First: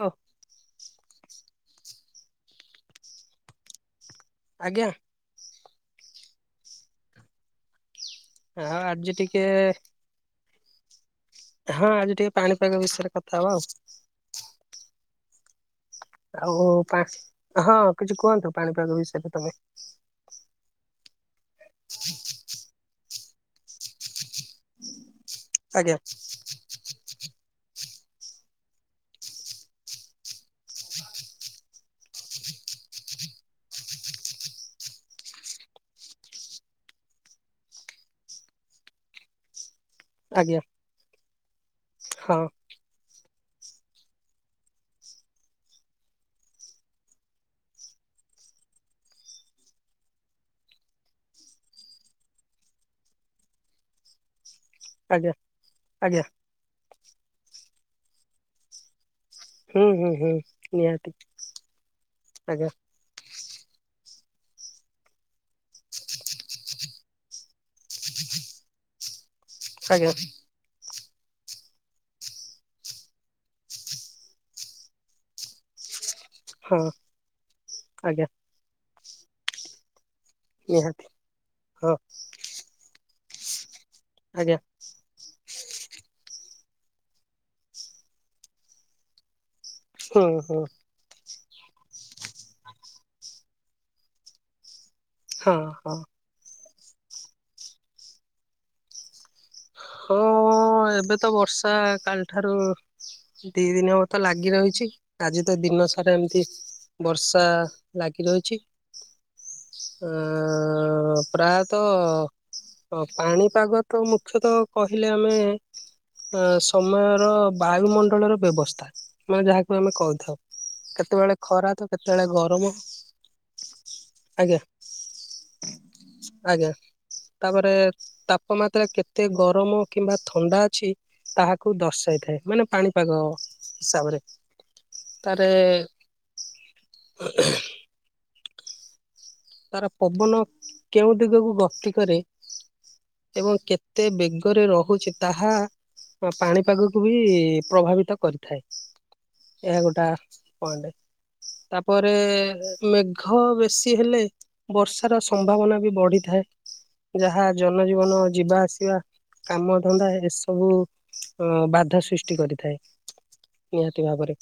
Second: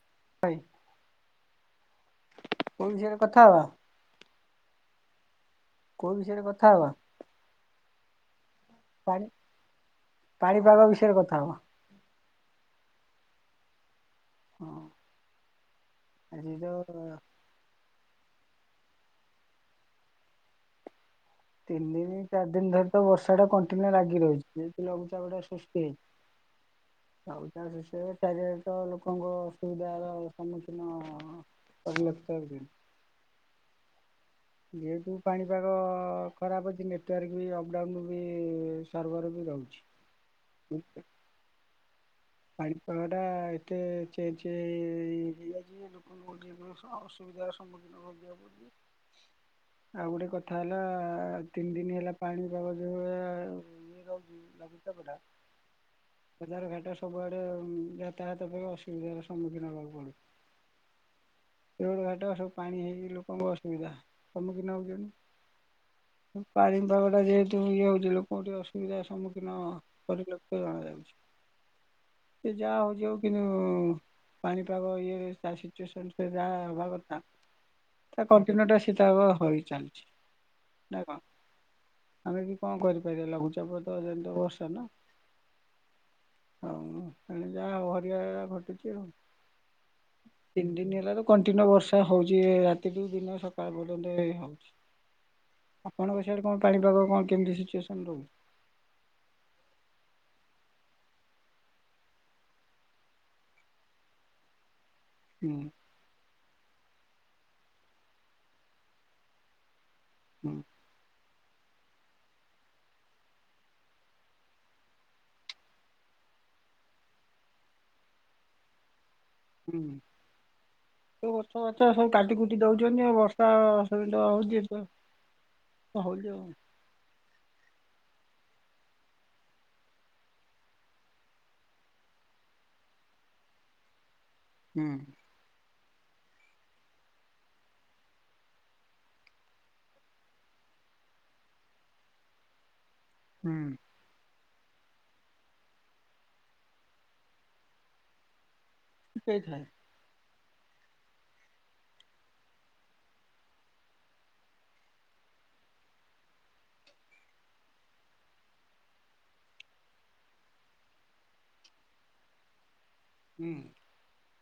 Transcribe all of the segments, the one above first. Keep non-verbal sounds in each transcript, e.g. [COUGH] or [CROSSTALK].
ହୋ। ଭାଇ କୋଉ ବିଷୟରେ କଥା ହବା? ଆଜ୍ଞା। କୋଉ ବିଷୟରେ କଥା ହବା? ହଁ ଆଜି ପାଣି ଟିକେ ପାଣିପାଗ ବିଷୟରେ କଥା ହବା। ହଁ ଆଜି ଟିକେ ପାଣିପାଗ ବିଷୟରେ କଥା ହବା ଆଉ। ହଁ। ଆଜି ଆଉ ଯୋଉ ହଁ କିଛି କୁହନ୍ତୁ ପାଣିପାଗ ବିଷୟରେ ତମେ। ତିନି ଦିନ ଚାରି ଦିନ ଧରି ତ ବର୍ଷା ଟା କଣ୍ଟିନ୍ୟୁ ଲାଗି ରହିଛି। ଲଘୁଚାପ ସୃଷ୍ଟି ଆଜ୍ଞା ହେଇଚି। ଆଉ ଚା ସେ ଚାରିଆଡେ ତ ଲୋକଙ୍କ ସୁବିଧାର ସମ୍ମୁଖୀନ ରହିଲା ସତର ଦିନ। ଯେହେତୁ ପାଣିପାଗ ଖରାପ ଅଛି ନେଟୱାର୍କ ବି ଅପଡ଼ାଉନ ବି ସର୍ଭର୍ ବି ରହୁଛି। [INAUDIBLE] ଆଜ୍ଞା। ହୁଁ। ହଁ। ପାଣିପାଗ ଟା ଏତେ ଚେଞ୍ଜ ହେଇ ହେଇଯାଇଛି ଆଉ। ମୁଁ କହୁଥିଲି ଅସୁବିଧାର ସମ୍ମୁଖୀନ। [UNINTELLIGIBLE] ଆଉ ଗୋଟେ କଥା ହେଲା ତିନି ଦିନ ହେଲା ପାଣି ପାାଗ ଯୋଉ ଭଳିଆ ଆଜ୍ଞା। ଆଜ୍ଞା [UNINTELLIGIBLE] ଜାର ଘାଟ ସବୁଆଡେ ଯାତାୟାତ ପାଇଁ ଅସୁବିଧା। ସମ୍ମୁଖୀନ ହୁଁ ହେବାକୁ ହୁଁ ପଡୁଛି। ହୁଁ ନିହାତି ଘାଟ ସବୁ ଆଜ୍ଞା ପାଣି ହେଇକି ଲୋକ କଣ କଣ ଅସୁବିଧା ସମ୍ମୁଖୀନ ହେଉଛନ୍ତିୁ? ପାଣିପାଗଟା ଯେହେତୁ ଇଏ ହୋଉଛି ଲୋକୋଙ୍କୁ ଟିକେ ଅସୁବିଧାର ସମ୍ମୁଖୀନ ଆଜ୍ଞା କରି ଲକ୍ଷ୍ୟ ଜଣାଯାଉଛି। ସେ ଯାହା ହୋଉଛି ଆଉ କିନ୍ତୁ ପାଣିପାଗ ଇଏ ଚାଷୀ ଯାହା ହଁ ହେବା କଥା ତା ଆଜ୍ଞା କଣ୍ଟିନ୍ୟୁ ଟା ଶୀତଳ ହୋଇ ଚାଲିଛି। ନା ନିହାତି। କଣ ହଁ ଆମେ କି କଣ କରିପାରିବା ଲଘୁଚାପ ଯେମିତିଆ ଆଜ୍ଞା ବର୍ଷା ନା। ଆଉ ଏଣେ ଯାହା ହରିଆ ଘଟୁଛି ଆଉ ହୁଁ ହୁଁ ତିନି ଦିନ ହେଲାରୁ କଣ୍ଟିନ୍ୟୁ ବର୍ଷା ହଉଛି ରାତି ଦୁ ଦିନ ସକାଳ ପର୍ଯ୍ୟନ୍ତ ହୋଉଛି। ହଁ ହଁ ଆପଣ? ସେଆଡେ଼ କଣ ପାଣି ପାଗ କଣ କେମିତି ସିଚୁଏସନ୍ ରହୁଚି। ହଁ ଏବେ ତ ବର୍ଷା କାଲିଠାରୁ ଦି ଦିନ ହବ ତ ଲାଗି ରହିଛି। ଆଜି ହୁଁ ତ ଦିନ ସାରା ଏମିତି ବର୍ଷା ଲାଗି ରହୁଛି। ଅ ହୁଁ ପ୍ରାୟତଃ ପାଣିପାଗ ତ ମୁଖ୍ୟତଃ କହିଲେ ଆମେ ଅ ସମୟର ବାୟୁମଣ୍ଡଳର ବ୍ୟବସ୍ଥା। ମାନେ ଯାହାକୁ ଆମେ କହୁଥାଉ। ସବୁ ଗଛ ବାଛ ସବୁ କାଟି କୁଟି ଦଉଛନ୍ତି। ଆଉ ବର୍ଷା ଆଜ୍ଞା ହଉଛି। ହୋଉଛି ଆଉ। ଆଜ୍ଞା ତାପରେ ତାପମାତ୍ରା କେତେ ଗରମ କିମ୍ବା ଥଣ୍ଡା ଅଛି। ତାହାକୁ ଦର୍ଶାଇ ଥାଏ ମାନେ ପାଣିପାଗ ହିସାବରେ। ହୁଁ। ତାରେ ତାର ପବନ କେଉଁ ଦିଗକୁ ଗତି କରେ ଏବଂ ହୁଁ କେ କେତେ ବେଗରେ ରହୁଛି ତାହା ପାଣିପାଗକୁ ବି ପ୍ରଭାବିତ କରିଥାଏ। ହେଇଥାଏ ଏହା ଗୋଟା ପଏଣ୍ଟ। ତାପରେ ମେଘ ବେଶୀ ହେଲେ ବର୍ଷାର ସମ୍ଭାବନା ବି ବଢିଥାଏ। ଯାହା ଜନଜୀବନ ଯିବା ଆସିବା କାମ ଧନ୍ଦା ଏସବୁ ଅ ବାଧା ସୃଷ୍ଟି କରିଥାଏ। ହୁଁ। ନିହାତି ଭାବରେ।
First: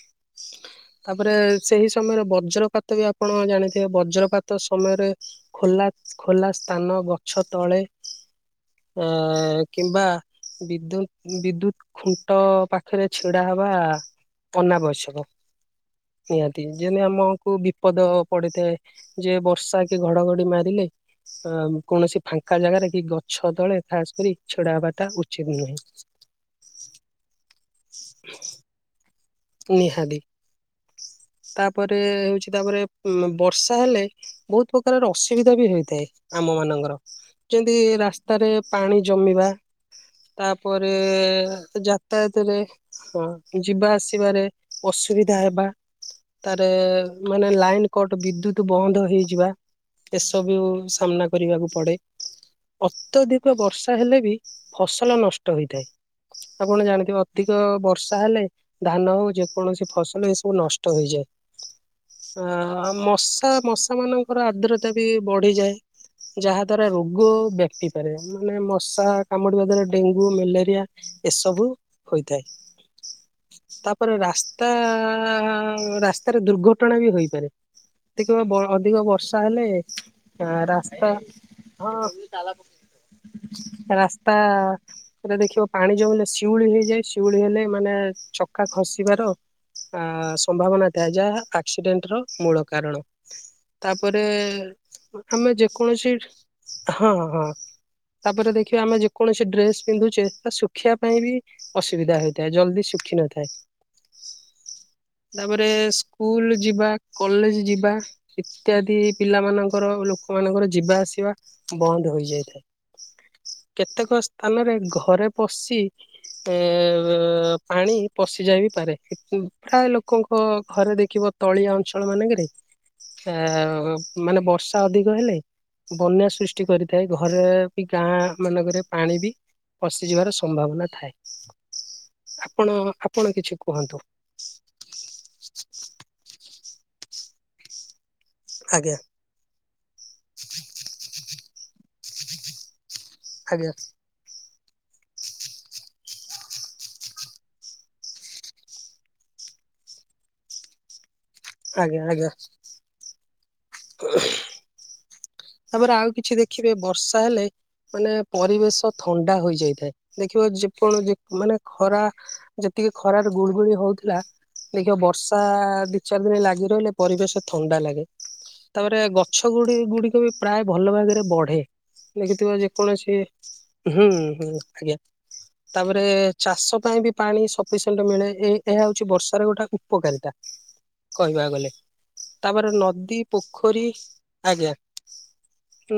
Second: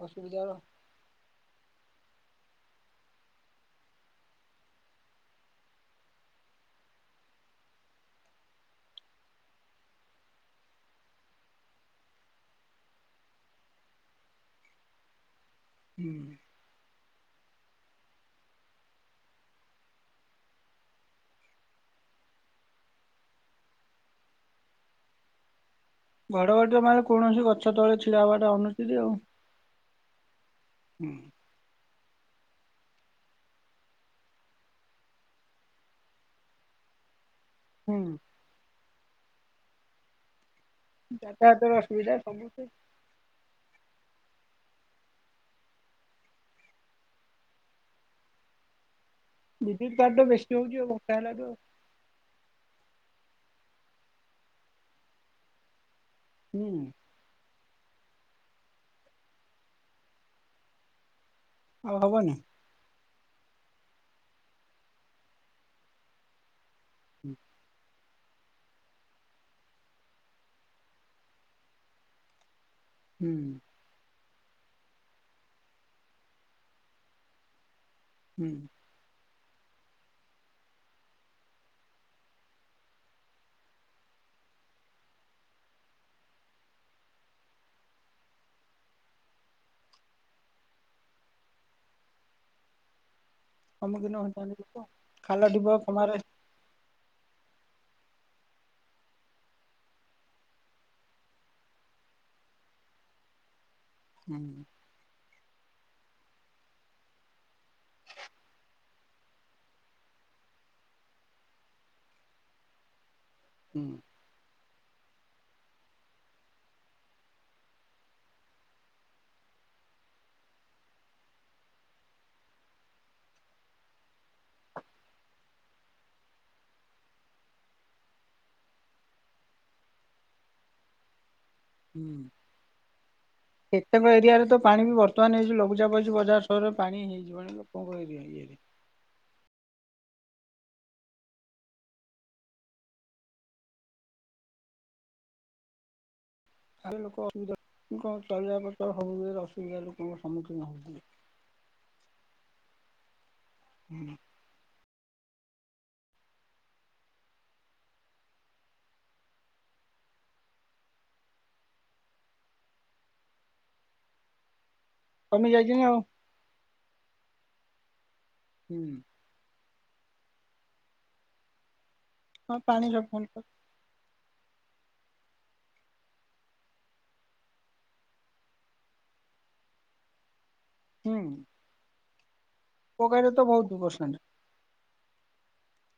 [UNINTELLIGIBLE] ଯାଅ। ତାପରେ ସେଇ ସମୟରେ ବଜ୍ରପାତ ବି ଆପଣ ଜାଣିଥିବେ ବଜ୍ରପାତ ସମୟରେ ଖୋଲା ଖୋଲା ସ୍ଥାନ ଗଛ ତଳେ ଅ କିମ୍ବା ବିଦ୍ୟୁତ ବିଦ୍ୟୁତ ଖୁଣ୍ଟ ପାଖରେ ଛିଡା ହବା ଅନାବଶ୍ୟକ ହୁଁ। ନିହାତି ଯେମିତି ଆମକୁ ବିପଦ ପଡିଥାଏ ଯେ ବର୍ଷା କି ଘଡଘଡି ମାରିଲେ ଅ କୌଣସି ଫାଙ୍କା ଜାଗାରେ କି ଗଛ ତଳେ ଖାସ କରି ଛିଡା ହବାଟା ଉଚିତ ନୁହେଁ। ଘଡଘଡ଼ି ତ ମାନେ କୌଣସି ଗଛ ତଳେ ଛିିଆ ହେବାଟା ଅନୁଚିତି ଆଉ। ନିହାଦି। ହୁଁ। ତାପରେ ହଉଛି ତାପରେ ବର୍ଷା ହେଲେ ବହୁତ ପ୍ରକାରର ଅସୁବିଧା ବି ହେଇଥାଏ ଆମ ମାନଙ୍କର। ଯେମିତି ହୁଁ ରାସ୍ତାରେ ପାଣି ଜମିବା ତାପରେ ଯାତାୟାତର ଅସୁବିଧା ସବୁ ଯାତାୟାତରେ ହଁ ଯିବା ଆସ୍ ବାରେ ଅସୁବିଧା ହେବା ତାର ମାନେ ଲାଇନ କଟ ବିଦ୍ୟୁତ ବନ୍ଦ ହେଇ ଯିବା ବିଦ୍ୟୁତ କାଟ ବେଶୀ ଏସବୁ ହଉଛି ଆଉ ବର୍ଷା ସାମ୍ନା ହେଲାଠୁ ଆଉ। କରିବାକୁ ପଡ଼େ। ଅତ୍ୟଧିକ ବର୍ଷା ହେଲେ ବି ଫସଲ ନଷ୍ଟ ହୋଇଥାଏ। ହୁଁ ଆପଣ ଜାଣିଥିବେ ଅଧିକ ବର୍ଷା ହେଲେ ଧାନ ହଉ ଯେକୌଣସି ଫସଲ ଏ ସବୁ ନଷ୍ଟ ହେଇଯାଏ ଆଉ ହବନି। ଆ ମ ତଥା ମଶା ମାନଙ୍କର ଆର୍ଦ୍ରତା ବି ବଢିଯାଏ ଯାହା ଦ୍ଵାରା ରୋଗ ବ୍ୟାପି ମାନେ ମଶା କାମୁଡିବା ଦ୍ଵାରା ଡେଙ୍ଗୁ ମ୍ୟାଲେରିଆ ଏସବୁ ହୋଇଥାଏ। ହୁଁ। ତାପରେ ରାସ୍ତା ରାସ୍ତାରେ ଦୁର୍ଘଟଣା ବି ହୋଇପାରେ। ଏତିକ ହୁଁ ଅଧିକ ବର୍ଷା ହେଲେ ରାସ୍ତା ହଁ। ରାସ୍ତା ସେଟା ଦେଖିବ ପାଣି ଜମିଲେ ଶିଉଳି ହେଇଯାଏ ଶିଉଳି ହେଲେ ମାନେ ଚକା ଖସିବାର ଅ ସମ୍ଭାବନା ଥାଏ ଯାହା ଆକ୍ସିଡେଣ୍ଟ ର ମୂଳ କାରଣ। ସମ୍ମୁଖୀନ ତାପରେ ହୋଇଥାନ୍ତି ଲୋକ ଖାଲ ଆମେ ଢିପ ଯେକୌଣସି କମାରେ ହଁ ହଁ। ତାପରେ ଦେଖିବା ଆମେ ଯେକୌଣସି ଡ୍ରେସ ପିନ୍ଧୁଛେ ତା ଶୁଖିବା ପାଇଁ ବି ଅସୁବିଧା ହୋଇଥାଏ ଜଲଦି ଶୁଖି ନ ଥାଏ। ହୁଁ। ତାପରେ ସ୍କୁଲ ଯିବା କଲେଜ ଯିବା ଇତ୍ୟାଦି ପିଲାମାନାନଙ୍କର ଲୋକମାନଙ୍କର ଯିବା ଆସିବା ବନ୍ଦ ହେଇଯାଇଥାଏ। କେତେକ ସ୍ ଆମେରେ ଘରେ ପଶି ଏ ପାଣି ପଶିଯାଇ ବି ପାରେ ପ୍ରାୟ ଲୋକଙ୍କ ଘରେ ଦେଖିବ ତଳିଆ ଅଞ୍ଚଳ ମାନଙ୍କରେ ଆ ମାନେ ବର୍ଷା ଅଧିକ ହେଲେ ବନ୍ୟା ସୃଷ୍ଟି କରିଥାଏ ଘରେ ବି ଗାଁ ମାନଙ୍କରେ ପାଣି ବି ପସିଯିବାର ସମ୍ଭାବନା ଥାଏ ଆପଣ ଆପଣ କିଛି କୁହନ୍ତୁ କେତେବେ ଏରିଆରେ ତ ପାଣି ବି ବର୍ତ୍ତମାନ ଏଇ ଯୋଉ ଲଘୁଚାପ ହେଇଛି ବଜାର ସହରରେ ପାଣି ହେଇଯିବଣି ଲୋକଙ୍କ ଇଏରେ ଆଜ୍ଞା। ଆଜ୍ଞା। ଲୋକ ଅସୁବିଧା ଲୋକଙ୍କ ଚାଲିବା ପଥ ହଉ ଅସୁବିଧା ଲୋକଙ୍କ ସମ୍ମୁଖୀନ ହଉଛନ୍ତି। ଆଜ୍ଞା ଆଜ୍ଞା। ହୁଁ [UNINTELLIGIBLE] ତାପରେ ଆଉ କିଛି ଦେଖିବେ ବର୍ଷା ହେଲେ ମାନେ ପରିବେଶ ଥଣ୍ଡା ହୋଇଯାଇଥାଏ ଦେଖିବ ଯେ କଣ ମାନେ ଖରା ଯେତିକି ଖରାରେ ଗୁଳଗୁଳି ହଉଥିଲା ଦେଖିବ ବ ବର୍ଷା କମି ଯାଇଛି ନା ଆଉ ଦି ଚାରି ଦିନ ଲାଗି ରହିଲେ ପରିବେଶ ଥଣ୍ଡା ଲାଗେ ହୁଁ ତାପରେ ଗଛ ଗୁଡି ଗୁଡି ବି ପ୍ରାୟ ଭଲ ଭାଗରେ ବଢେ ଦେଖିଥିବା ହଁ ପାଣି ଯେକୌଣସି ସଫିସେଣ୍ଟ ତ ହୁଁ ହୁଁ ଆଜ୍ଞା। ତାପରେ ଚାଷ ପାଇଁ ବି ପାଣି ସଫିସେଣ୍ଟ ମିଳେ ଏ ଏହା ହଉଛି ବର୍ଷାର ଗୋଟେ ଉପକାରିତା ହୁଁ କହିବାକୁ ଗଲେ ତାପରେ ନଦୀ ପକାରେ ତ ବହୁତ ପୋଖରୀ ପରସେଣ୍ଟ ଆଜ୍ଞା।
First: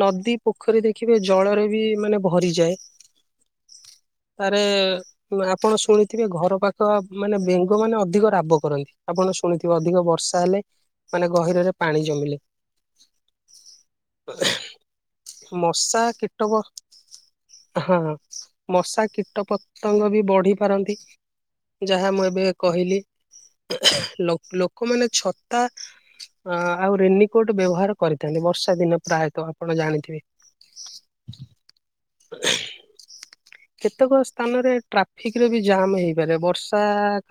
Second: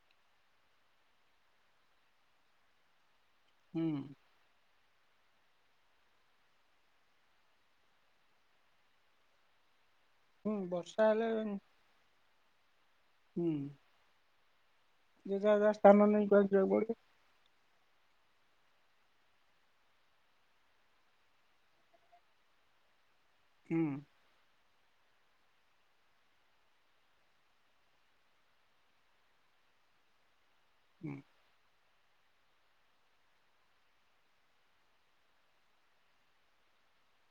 ନଦୀ ପୋଖରୀ ଦେଖିବେ ଜଳରେ ବି ମାନେ ଭରିଯାଏ। ହୁଁ। ଆରେ ଆପଣ ଶୁଣିଥିବେ ଘର ପାଖ ମାନେ ବେଙ୍ଗ ମାନେ ଅଧିକ ରାବ କରନ୍ତି ଆପଣ ଶୁଣିଥିବେ ଅଧିକ ବର୍ଷା ବର୍ଷା ହୁଁ ହେଲେ ବର୍ଷା ହେଲେ ମାନେ ଗହିରରେ ପାଣି ଜମିଲେ ହୁଁ। ଯେ ଯାହା ଯାହା ସ୍ଥାନ ମଶା ନେଇ କୁଆଡେ କୀଟପ ଯିବାକୁ ପଡିବ ହଁ ମଶା କୀଟ ପତଙ୍ଗ ବି ବଢି ପାରନ୍ତି। ଯାହା ମୁଁ ଏବେ କହିଲି ହୁଁ ଲୋକ ଲୋକ ଲୋକମାନେ ଛତା ଆଉ ରେନିକୋଟ ବ୍ୟବହାର କରିଥାନ୍ତି ବର୍ଷ ଷା ଦିନ ପ୍ରାୟତଃ ଆପଣ ଜାଣିଥିବେ ହୁଁ। [INAUDIBLE] କେତେକ ସ୍ଥାନରେ ଟ୍ରାଫିକରେ ବି ଜାମ ହେଇପାରେ ବର୍ଷା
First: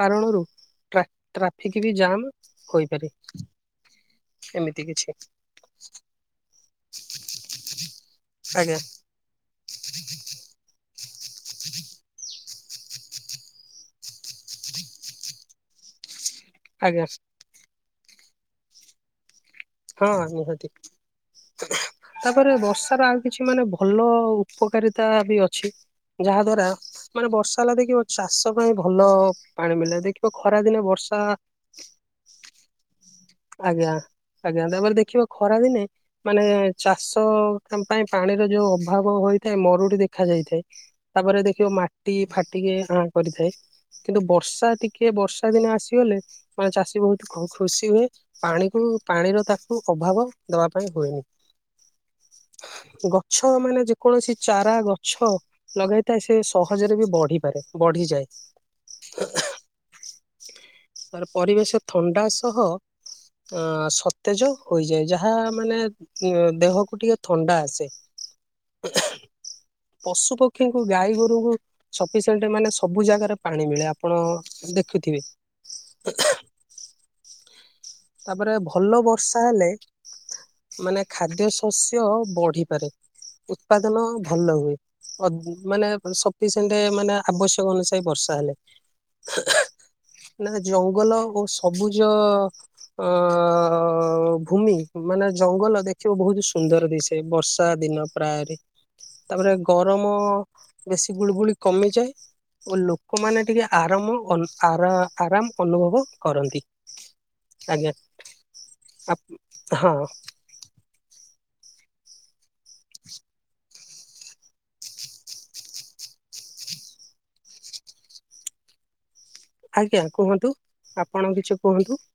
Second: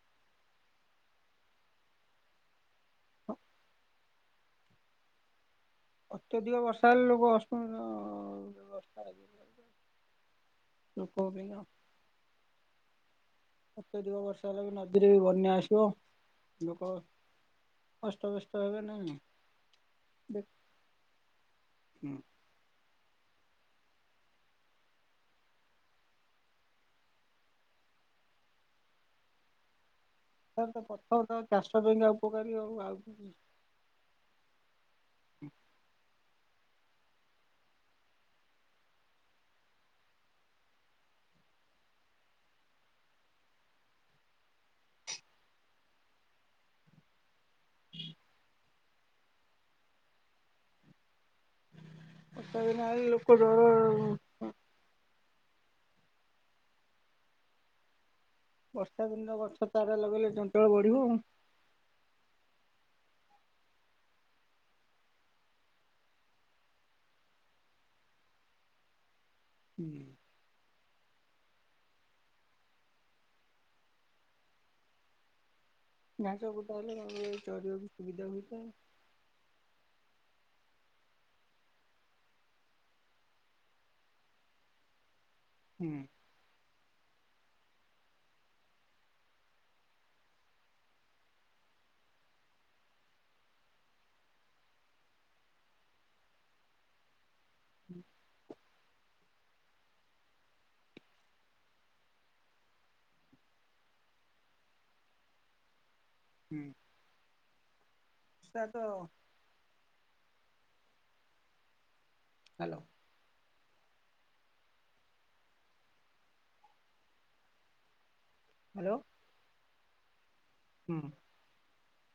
କାରଣରୁ ଟ୍ରା ଟ୍ରାଫିକ ବି ଜାମ ହୋଇପାରି ଏମିତି କିଛି ଅତ୍ୟଧିକ ବର୍ଷା ହେଲେ ଲୋକ ବ୍ୟ ଆଜ୍ଞା ଲୋକଙ୍କ ପାଇଁକା ଅତ୍ୟଧିକ ବର୍ଷା ହେଲା ବି ନଦୀରେ ବି ବନ୍ୟା ଆସିବ ଲୋକ ଆଜ୍ଞା ଅସ୍ତବ୍ୟସ୍ତ ହେବେ ନା ନାହିଁ? ହଁ ନିହାତି ହୁଁ। ତାପରେ ବର୍ଷାର ଆଉ କିଛି ମାନେ ଭଲ ଉପକାରିତା ବି ଅଛି। ଯାହା ଦ୍ଵାରା ମାନେ ବର୍ଷା ହେଲା ଦେଖିବ ଚାଷ ପାଇଁ ଭଲ ପାଣି ମିଳିଲା ଦେଖ ତାର ତ ପ୍ରଥମ ତ ଚାଷ ପାଇଁକା ଆଉ ଉପକାରୀ ଆଉ ଆଉ ଆଜ୍ଞା ଆଜ୍ଞା ତାପରେ ଦେଖିବ ଖରା ଦିନେ ମାନେ ଚାଷ ପାଇଁ ପାଣିର ଯୋଉ ଅଭାବ ହୋଇଥାଏ ମରୁଡି ଦେଖା ଯାଇଥାଏ। ତାପରେ ଦେଖିବ ମାଟି ଫାଟିକି ଆଁ କରିଥାଏ। କିନ୍ତୁ ବର୍ଷା ଟିକେ ବର୍ଷା ଦିନ ଆସିଗଲେ ମାନେ ଚାଷୀ ବହୁତ ଖ ଖୁସି ହୁଏ ପାଣିକୁ ପାଣିର ତାକୁ ଅଭାବ ଦବା ପାଇଁ ବର୍ଷା ଦିନ ଆଇଲେ ହୁଏନି। ଲୋକ ଗଛ ଜର ମାନେ ଯେ କୌଣସି ଚାରା ଗଛ ଲଗାଇଥାଏ ସେ ସହଜରେ ବି ବଢିପାରେ ବଢିଯାଏ। ବର୍ଷା ଦିନ ଗଛ ଚାରା ଲଗେଇଲେ ଜଞ୍ଚଳ ବଢିବ ଆ ତାର ପରିବେଶ ଥଣ୍ଡା ସହ ଅ ସତେଜ ହୋଇଯାଏ ଯାହା ମାନେ ଦେହକୁ ଟିକେ ଥଣ୍ଡା ଆସେ। ପଶୁ ପକ୍ଷୀଙ୍କୁ ଗାଈ ଗୋରୁଙ୍କୁ ସଫିସିଏଣ୍ଟ ମାନେ ସବୁ ଜାଗାରେ ପାଣି ମିଳେ ଆପଣ ଦେଖୁଥିବେ? [INAUDIBLE] ତାହେଲେ ଚଢଳିବ। ତାପରେ ଭଲ ବର୍ଷ ତାହେଲେ ମାନେ ଖାଦ୍ୟ ଶସ୍ୟ ବଢିପାରେ। ଉତ୍ପାଦନ ଭଲ ହୁଏ ଅ ହୁଁ ମାନେ ସ ସେ ମାନେ ଆବଶ୍ୟକ ଅନୁସାୟୀ ବର୍ଷା ହେଲେ। ନା ଜଙ୍ଗଲ ଓ ସବୁଜ ଅ ଭୂମି ମାନେ ଜଙ୍ଗଲ ଦେଖିବ ବହୁତ ସୁନ୍ଦର ଦିସେ ବର୍ଷ ବର୍ଷା ଦିନ ପ୍ରାୟରେ ତାପରେ ଗରମ ବେଶୀ ଗୁଳିୁଗୁଳି କମିଯାଏ। ଓ ଲୋକମାନେ ଟିକେ ଆରାମ ଆର ଆରାମ ଅନୁଭବ କରନ୍ତି। ଆଜ୍ଞା। ତା ତ ଆ ହଁ। ହ୍ୟାଲୋ। [INAUDIBLE] ହ୍ୟାଲୋ। ଆଜ୍ଞା କୁହନ୍ତୁ ହୁଁ ଆପଣ କିଛି କୁହନ୍ତୁ।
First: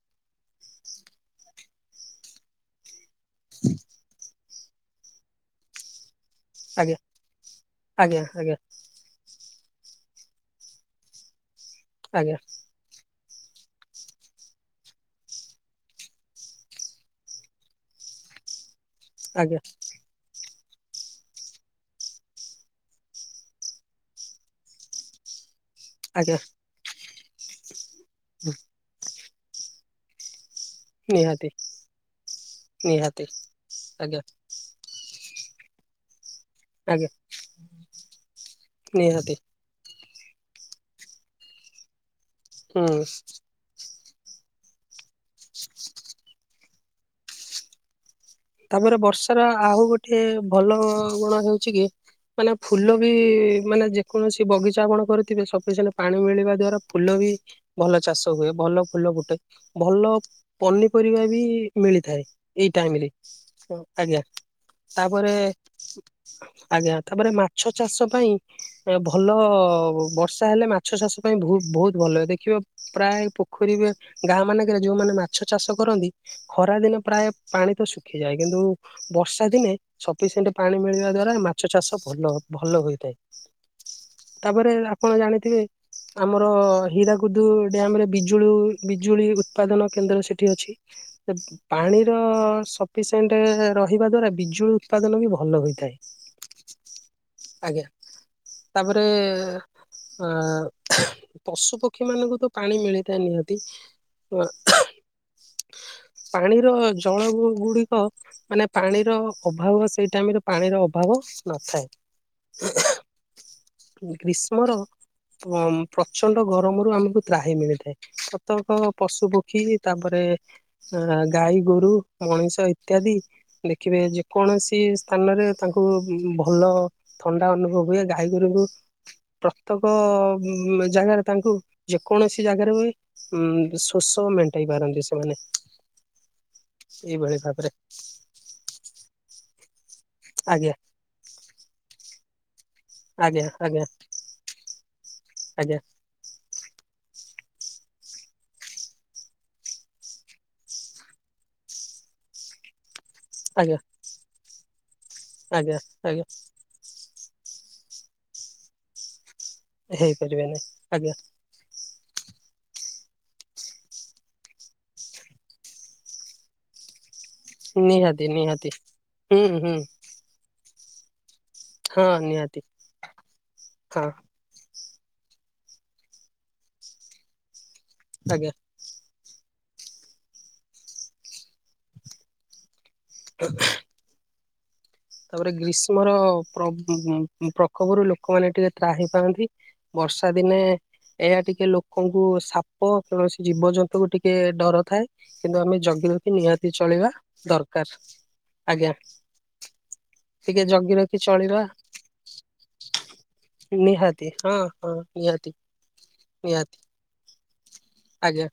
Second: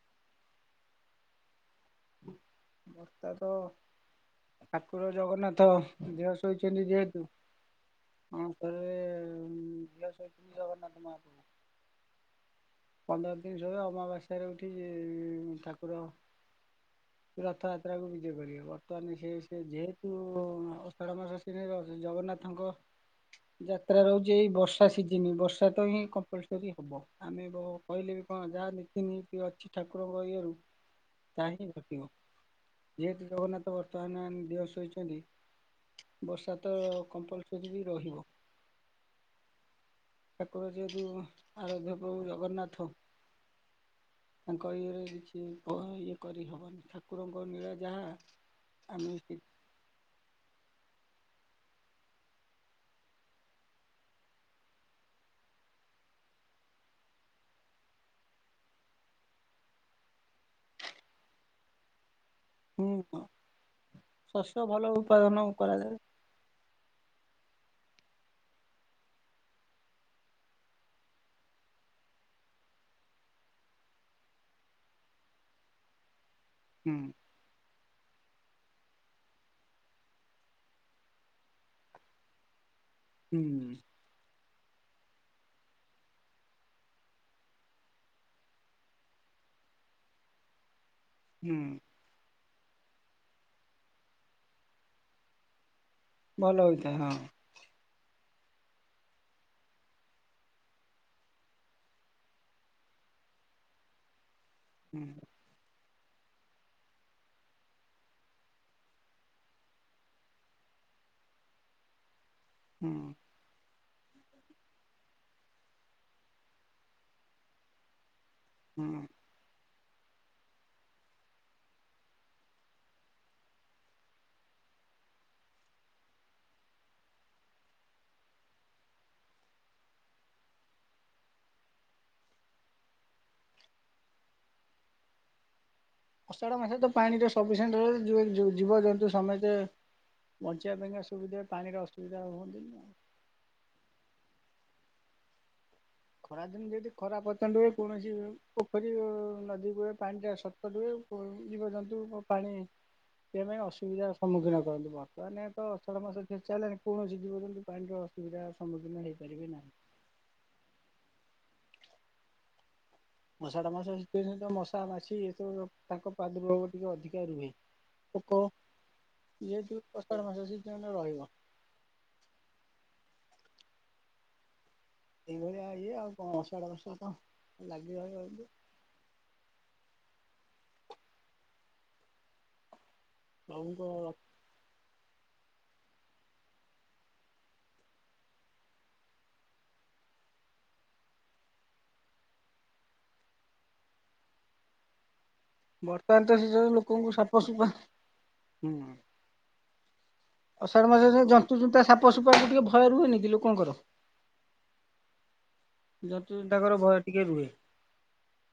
ବର୍ଷ ତ ଠାକୁର ଜଗନ୍ନାଥ ଦେହସ୍ ଶୋଇଛନ୍ତି ଆଜ୍ଞା ଯେହେତୁ ଆଜ୍ଞା ହ ଆଜ୍ଞା ଥରେ ଝିଅ ଶୋଇଛନ୍ତି ଜଗନ୍ନା ତ ମା ଆଜ୍ଞା। ପନ୍ଦର ଦିନି ଶୋଇ ଅମାବାସ୍ୟାରେ ଉଠି ଠାକୁର ସେ ରଥଯାତ୍ରାକୁ ବିଜେ କରିବେ ବର୍ତ୍ତମାନ ସେ ଆଜ୍ଞା ସେ ଯେହେ ଆଷାଢ ମାସ ଜଗନ୍ନାଥଙ୍କ ଯାତ୍ରା ରହୁଛି ଏଇ ବର୍ଷା ସିଜିନ ବର୍ଷା ସେଟ ହିଁ ଆଜ୍ଞା କମ୍ପଲସରି ହେବ ଆମେ କହିଲେ ବି କଣ ହୁଁ ଯାହା ନତିନି ଏ ଅଛି ଠାକୁରଙ୍କ ଇଏରୁ ତାହା ନିହାତି। ହିଁ ଘଟିବ ନିହାତି ଯେହେତୁ ଜଗନ୍ନାଥ ଆଜ୍ଞା ବର୍ତ୍ତମାନ ଦେହ ଶୋଇଛନ୍ତି ବର୍ଷା ତ ଆଜ୍ଞା କମ୍ପଲସରି ବି ରହିବ। ନିହାତି। ଠାକୁର ଯେହେତୁ ଆରାଧ୍ୟ ପ୍ରଭୁ ହୁଁ ଜଗନ୍ନାଥ। ତାଙ୍କ ଇଏରେ କିଛି ଇଏ କରିହବନି ଠାକୁରଙ୍କ ନୀଳା ଯାହା ତାପରେ ଆମେ ବର୍ଷାର ଆଉ ଗୋଟେ ଭଲ ଗୁଣ ହଉଛି କି। ମାନେ ଫୁଲ ବି ମାନେ ଯେକୌଣସି ବଗିଚା ଆପଣ କରୁଥିବେ ସଫିସିଏଣ୍ଟ ପାଣି ମିଳିବା ଦ୍ଵାରା ଫୁଲ ବି ଭଲ ଚାଷ ହୁଏ ଭଲ ଫୁଲ ଫୁଟେ ଭଲ ପନିପରିବା ବି ମିଳିଥାଏ। ଏଇ ଟାଇମରେ ହୁଁ ଆଜ୍ଞା ଶସ୍ୟ ଭଲ ତାପରେ ଉତ୍ପାଦନ କରାଯାଏ। ଆଜ୍ଞା ତାପରେ ମାଛ ଚାଷ ପାଇଁ ଭଲ ବର୍ଷା ହେଲେ ମାଛ ଚାଷ ପାଇଁ ବହୁତ ଭଲ ଦେଖିବ ପ୍ରାୟ ପୋଖରୀରେ ଗାଁ ମାନଙ୍କରେ ଯୋଉମାନେ ମାଛ ଚାଷ କରନ୍ତି ଖରା ହୁଁ ଦିନେ ପ୍ରାୟ ପାଣି ତ ଶୁଖିଯାଏ କିନ୍ତୁ ବର୍ଷା ଦିନେ ସଫିସିଏଣ୍ଟ ପାଣି ମିଳିବା ଦ୍ଵାରା ମାଛ ଚାଷ ଭଲ ଭଲ ହୋଇଥାଏ। ହୁଁ। ତାପରେ ଆପଣ ଜାଣିଥିବେ ଆମର ହୀରାକୁୁଦୁ ଡ୍ୟାମ ରେ ବିଜୁଳି ବିଜୁଳି ଉତ୍ପାଦନ କେନ୍ଦ୍ର ସେଠି ଅଛି। ହୁଁ ପାଣିର ସ ଣ୍ଟ ରହିବା ଦ୍ଵାରା ବିଜୁଳି ଉତ୍ପାଦନ ବି ଭଲ ହୋଇଥାଏ। ଭଲ ହୋଇଥାଏ ହଁ। ଆଜ୍ଞା ତାପରେ ଅ ପଶୁ ପକ୍ଷୀ ମାନଙ୍କୁ ତ ପାଣି ମିଳିଥାଏ ନିହାତି ଅ ହୁଁ। ପାଣିର ଜଳ ଗୁଡ ମାନେ ପାଣିର ଅଭାବ ସେଇ ଟାଇମରେ ପାଣିର ଅଭାବ ନଥାଏ। ହୁଁ ଗ୍ରୀଷ୍ମ ର ପ୍ରଚଣ୍ଡ ଗରମରୁ ଆମକୁ ତ୍ରାହି ମିଳିଥାଏ। ପ୍ରତକ ହୁଁ। ପଶୁ ପକ୍ଷୀ ତାପରେ ଅ ଗାଈ ଗୋରୁ ମଣିଷ ଇତ୍ୟାଦି ଦେଖିବେ ଯେକୌଣସି ସ୍ଥାନରେ ତାଙ୍କୁ ଭଲ ଥଣ୍ଡା ଅନୁଭବ ହୁଏ ଗାଈ ଗୋରୁଙ୍କୁ ପ୍ରତ୍ୟେକ ଜାଗାରେ ତାଙ୍କୁ ଯେକୌଣସି ଜାଗାରେ ହୁଏ ଉଁ ଶୋଷ ମେଣ୍ଟେଇ ପାରନ୍ତି ସେମାନେ ଅଷାଢ଼ ମାସରେ ତ ପାଣି ଏଇଭଳି ଭାବରେ ସଫିସିଏଣ୍ଟ ରହେ ଜୀବଜନ୍ତୁ ସମେତେ ଆଜ୍ଞା ବଞ୍ଚିବା ପାଇଁ ସୁବିଧା ପାଣିର ଅସୁବିଧା ହୁଅ [UNINTELLIGIBLE] ଆଜ୍ଞା ଆଜ୍ଞା ଆଜ୍ଞା। ଖରାଦିନ ଯଦି ଖରା ପତନ ହୁଏ କୌଣସି ପୋଖରୀ ନଦୀ ହୁଏ ପାଣିଟା ସ [UNINTELLIGIBLE] ରୁହେ। ଯୀବଯନ୍ତୁ ପାଣି ସେ ପାଇଁ ଆଜ୍ଞା ଅସୁବିଧାର ସମ୍ମୁଖୀନ କରନ୍ତି ବର୍ତ୍ତମାନ ଆଜ୍ଞା ଅଷାଢ଼ ଆଜ୍ଞା ମାସ ଶେଷ ହେଲାଣି। କୌଣସି ଜୀବଜନ୍ତୁ ପାଣିର ଅସୁବିଧାର ସମ୍ମୁଖୀନ ହେଇପାରିବେ ନାହିଁ। ହେଇପାରିବେନି ଆଜ୍ଞା। ମଶା ଟା ମାସ ମଶା ମାଛି ତ ତାଙ୍କ ପ୍ରାର୍ଦୁଭାବ ଟିକେ ଅଧିକା ରୁହେ ନିହାତି ପୋକ ନିହାତି ହୁଁ ହୁଁ ଯେହେତୁ [UNINTELLIGIBLE] ରହିବ ହଁ ନିହାତି ହଁ। ଏଇଭଳିଆ ଇଏ ଆଉ କଣ ଅଷାଢ଼ ବର୍ଷା କ ଲାଗି ରହିବ ଆଜ୍ଞା ଏମିତି। [UNINTELLIGIBLE] ତାପରେ ଗ୍ରୀଷ୍ମର ପ୍ର ପ୍ରକୋପରୁ ଲୋକମାନେ ଟିକେ ତ୍ରାହି ପାଆନ୍ତି। ବର୍ଷା ଦିନେ ଏହା ଟିକେ ଲୋକଙ୍କୁ ସାପ କୌଣସି ଜୀବଜନ୍ତୁ ଙ୍କୁ ଟିକେ ଡର ଥାଏ। କିନ୍ତୁ ଆମେ ଜଗି ବର୍ତ୍ତମାନ ତ ରଖି ସେ ଯୋଉ ନିହାତି ଲୋକଙ୍କୁ ଚଳିବା ସାପ ସୁପା ଦରକାର ହୁଁ ଆଜ୍ଞା। ଟିକେ ଅଷାଢ଼ ଜଗି ରଖି ମାସରେ ଜନ୍ତୁ ଚଳିବା ଜୁନ୍ତା ସାପ ସୁପାକୁ ଟିକେ ଭୟ ରୁହେନି କି ଲୋକଙ୍କର ନିହାତି ହଁ ହଁ। ନିହାତି। ଯନ୍ତୁ ତାଙ୍କର ନିହାତି ଭୟ ଟିକେ ରୁହେ। ଆଜ୍ଞା।